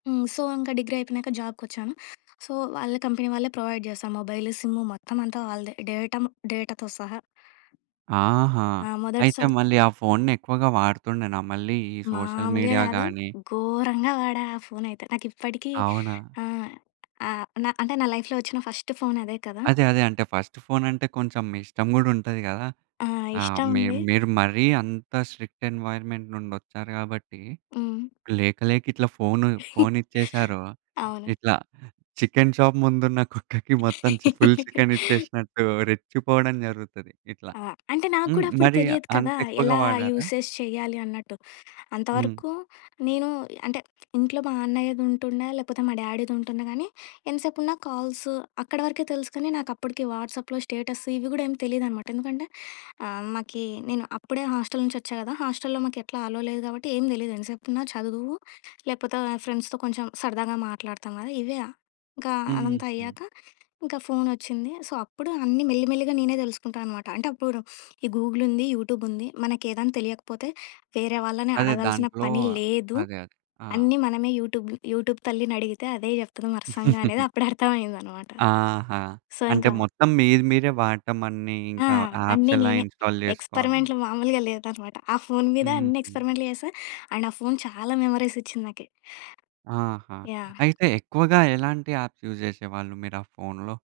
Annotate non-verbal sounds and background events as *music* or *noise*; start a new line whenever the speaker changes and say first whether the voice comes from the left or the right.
left: హ్మ్. సో ఇంక డిగ్రీ అయిపోయినాక జాబ్‌కొచ్చాను. సో వాళ్ళ కంపెనీ వాళ్ళే ప్రొవైడ్ జేశారు. మొబైలు, సిమ్ మొత్తం అంతా వాళ్ళదే డేటమ్ డేటాతో సహా.
right: ఆహా!
left: ఆ! మొదటి
right: అయితే
left: సా
right: మళ్ళీ ఆ ఫోన్‌ని ఎక్కువగా వాడుతుండేనా మళ్ళీ ఈ సోషల్
left: మామూలుగా
right: మీడియా
left: గాదు.
right: గాని
left: ఘోరంగా వాడా ఆ ఫోనయితే. నాకు ఇప్పటికి
right: అవునా?
left: ఆహ్, ఆహ్, నా అంటే నా లైఫ్‌లో వచ్చిన ఫస్ట్ ఫోన్ అదే కదా!
right: అదే అదే అంటే ఫస్ట్ ఫోనంటే కొంచెం మీ ఇష్టం గూడా ఉంటది కదా!
left: ఆ!
right: ఆ!
left: ఇష్టం
right: మీర్
left: ఉంది.
right: మీరు మరీ అంత స్ట్రిక్ట్ ఎన్‌వైర్‌మెంట్ నుండి వచ్చారు గాబట్టి,
left: హ్మ్.
right: లేక లేక ఇట్లా ఫోను,
left: *chuckles*
right: ఫోనిచ్చేసారో
left: అవును.
right: ఇట్లా చికెన్ షాప్ ముందున్న కుక్కకి మొత్తం చి ఫుల్ చికెన్
left: *giggles*
right: ఇచ్చేసినట్టు రెచ్చిపోవడం జరుగుతది ఇట్ల.
left: ఆ! అంటే నాకు
right: హ్మ్,
left: కుడా అప్పుడు
right: మరి
left: తెలియదు కదా!
right: అంతెక్కువగా
left: ఎలా
right: వాడారా?
left: యూసేజ్ చేయ్యాలి అన్నట్టు.
right: హ్మ్.
left: అంతవరకు నేను అంటే ఇంట్లో మా అన్నయ్యదుంటుండే లేకపోతే మా డ్యాడీది ఉంటుండె గానీ ఎంతసేపున్నా కాల్స్ అక్కడ వరకే తెలుసుకొని నాకు అప్పడికి వాట్సప్‌లో స్టేటస్ ఇవి గూడా ఏమి తెలీదనమాట. ఎందుకంటే ఆహ్, మాకీ నేను అప్పుడే హాస్టల్ నుంచి వచ్చా గదా! హాస్టల్‌లో మాకెట్లా అలో లేదు గాబట్టి ఏం తెలీదు. ఎంతసేపున్నా చదువు లేపోత ఫ్రెండ్స్‌తో కొంచెం సరదాగా మాట్లాడతాం గదా! ఇవే ఇంక అదంతా
right: హుహు.
left: అయ్యాక ఇంకా ఫోనొచ్చింది. సో, అప్పుడు అన్నీ మెల్లిమెల్లిగా నేనే దెలుసుకుంటా అనమాట. అంటే అప్పుడు ఈ గూగులుంది, యూటూబుంది. మనకేదాని తెలియకపోతే వేరే వాళ్ళని
right: అదే
left: అడగాల్సిన
right: దాంట్లో
left: పని లేదు.
right: అదే, అదే! ఆ!
left: అన్నీ మనమే యూటూబ్ యూటూబ్ తల్లినడిగితే అదే చెప్తుంది వర్సంగ అనేది
right: *giggles*
left: అప్పుడర్థమయిందనమాట.
right: ఆహా!
left: సో
right: అంటే
left: ఇంకా.
right: మొత్తం మీది మీరే వాడటమన్నీ
left: ఆ!
right: ఇంకా యాప్స్
left: అన్నీ
right: ఎలా
left: నేనే.
right: ఇన్‌స్టాల్ జేసుకోవాలి?
left: ఎక్స్‌పెరిమెంట్‌లు మామూలుగా లేదనమాట. ఆ ఫోన్ మీద అన్ని
right: హుహు.
left: ఎక్స్‌పెరిమెంట్‌లు చేశా. అండ్ ఆ ఫోన్ చాలా మెమోరీస్ ఇచ్చింది నాకీ.
right: ఆహా!
left: యాహ్!
right: అయితే ఎక్కువగా ఎలాంటి యాప్స్ యూజ్ జేసేవాళ్ళు మీ‌రు ఆ ఫోన్‌లో?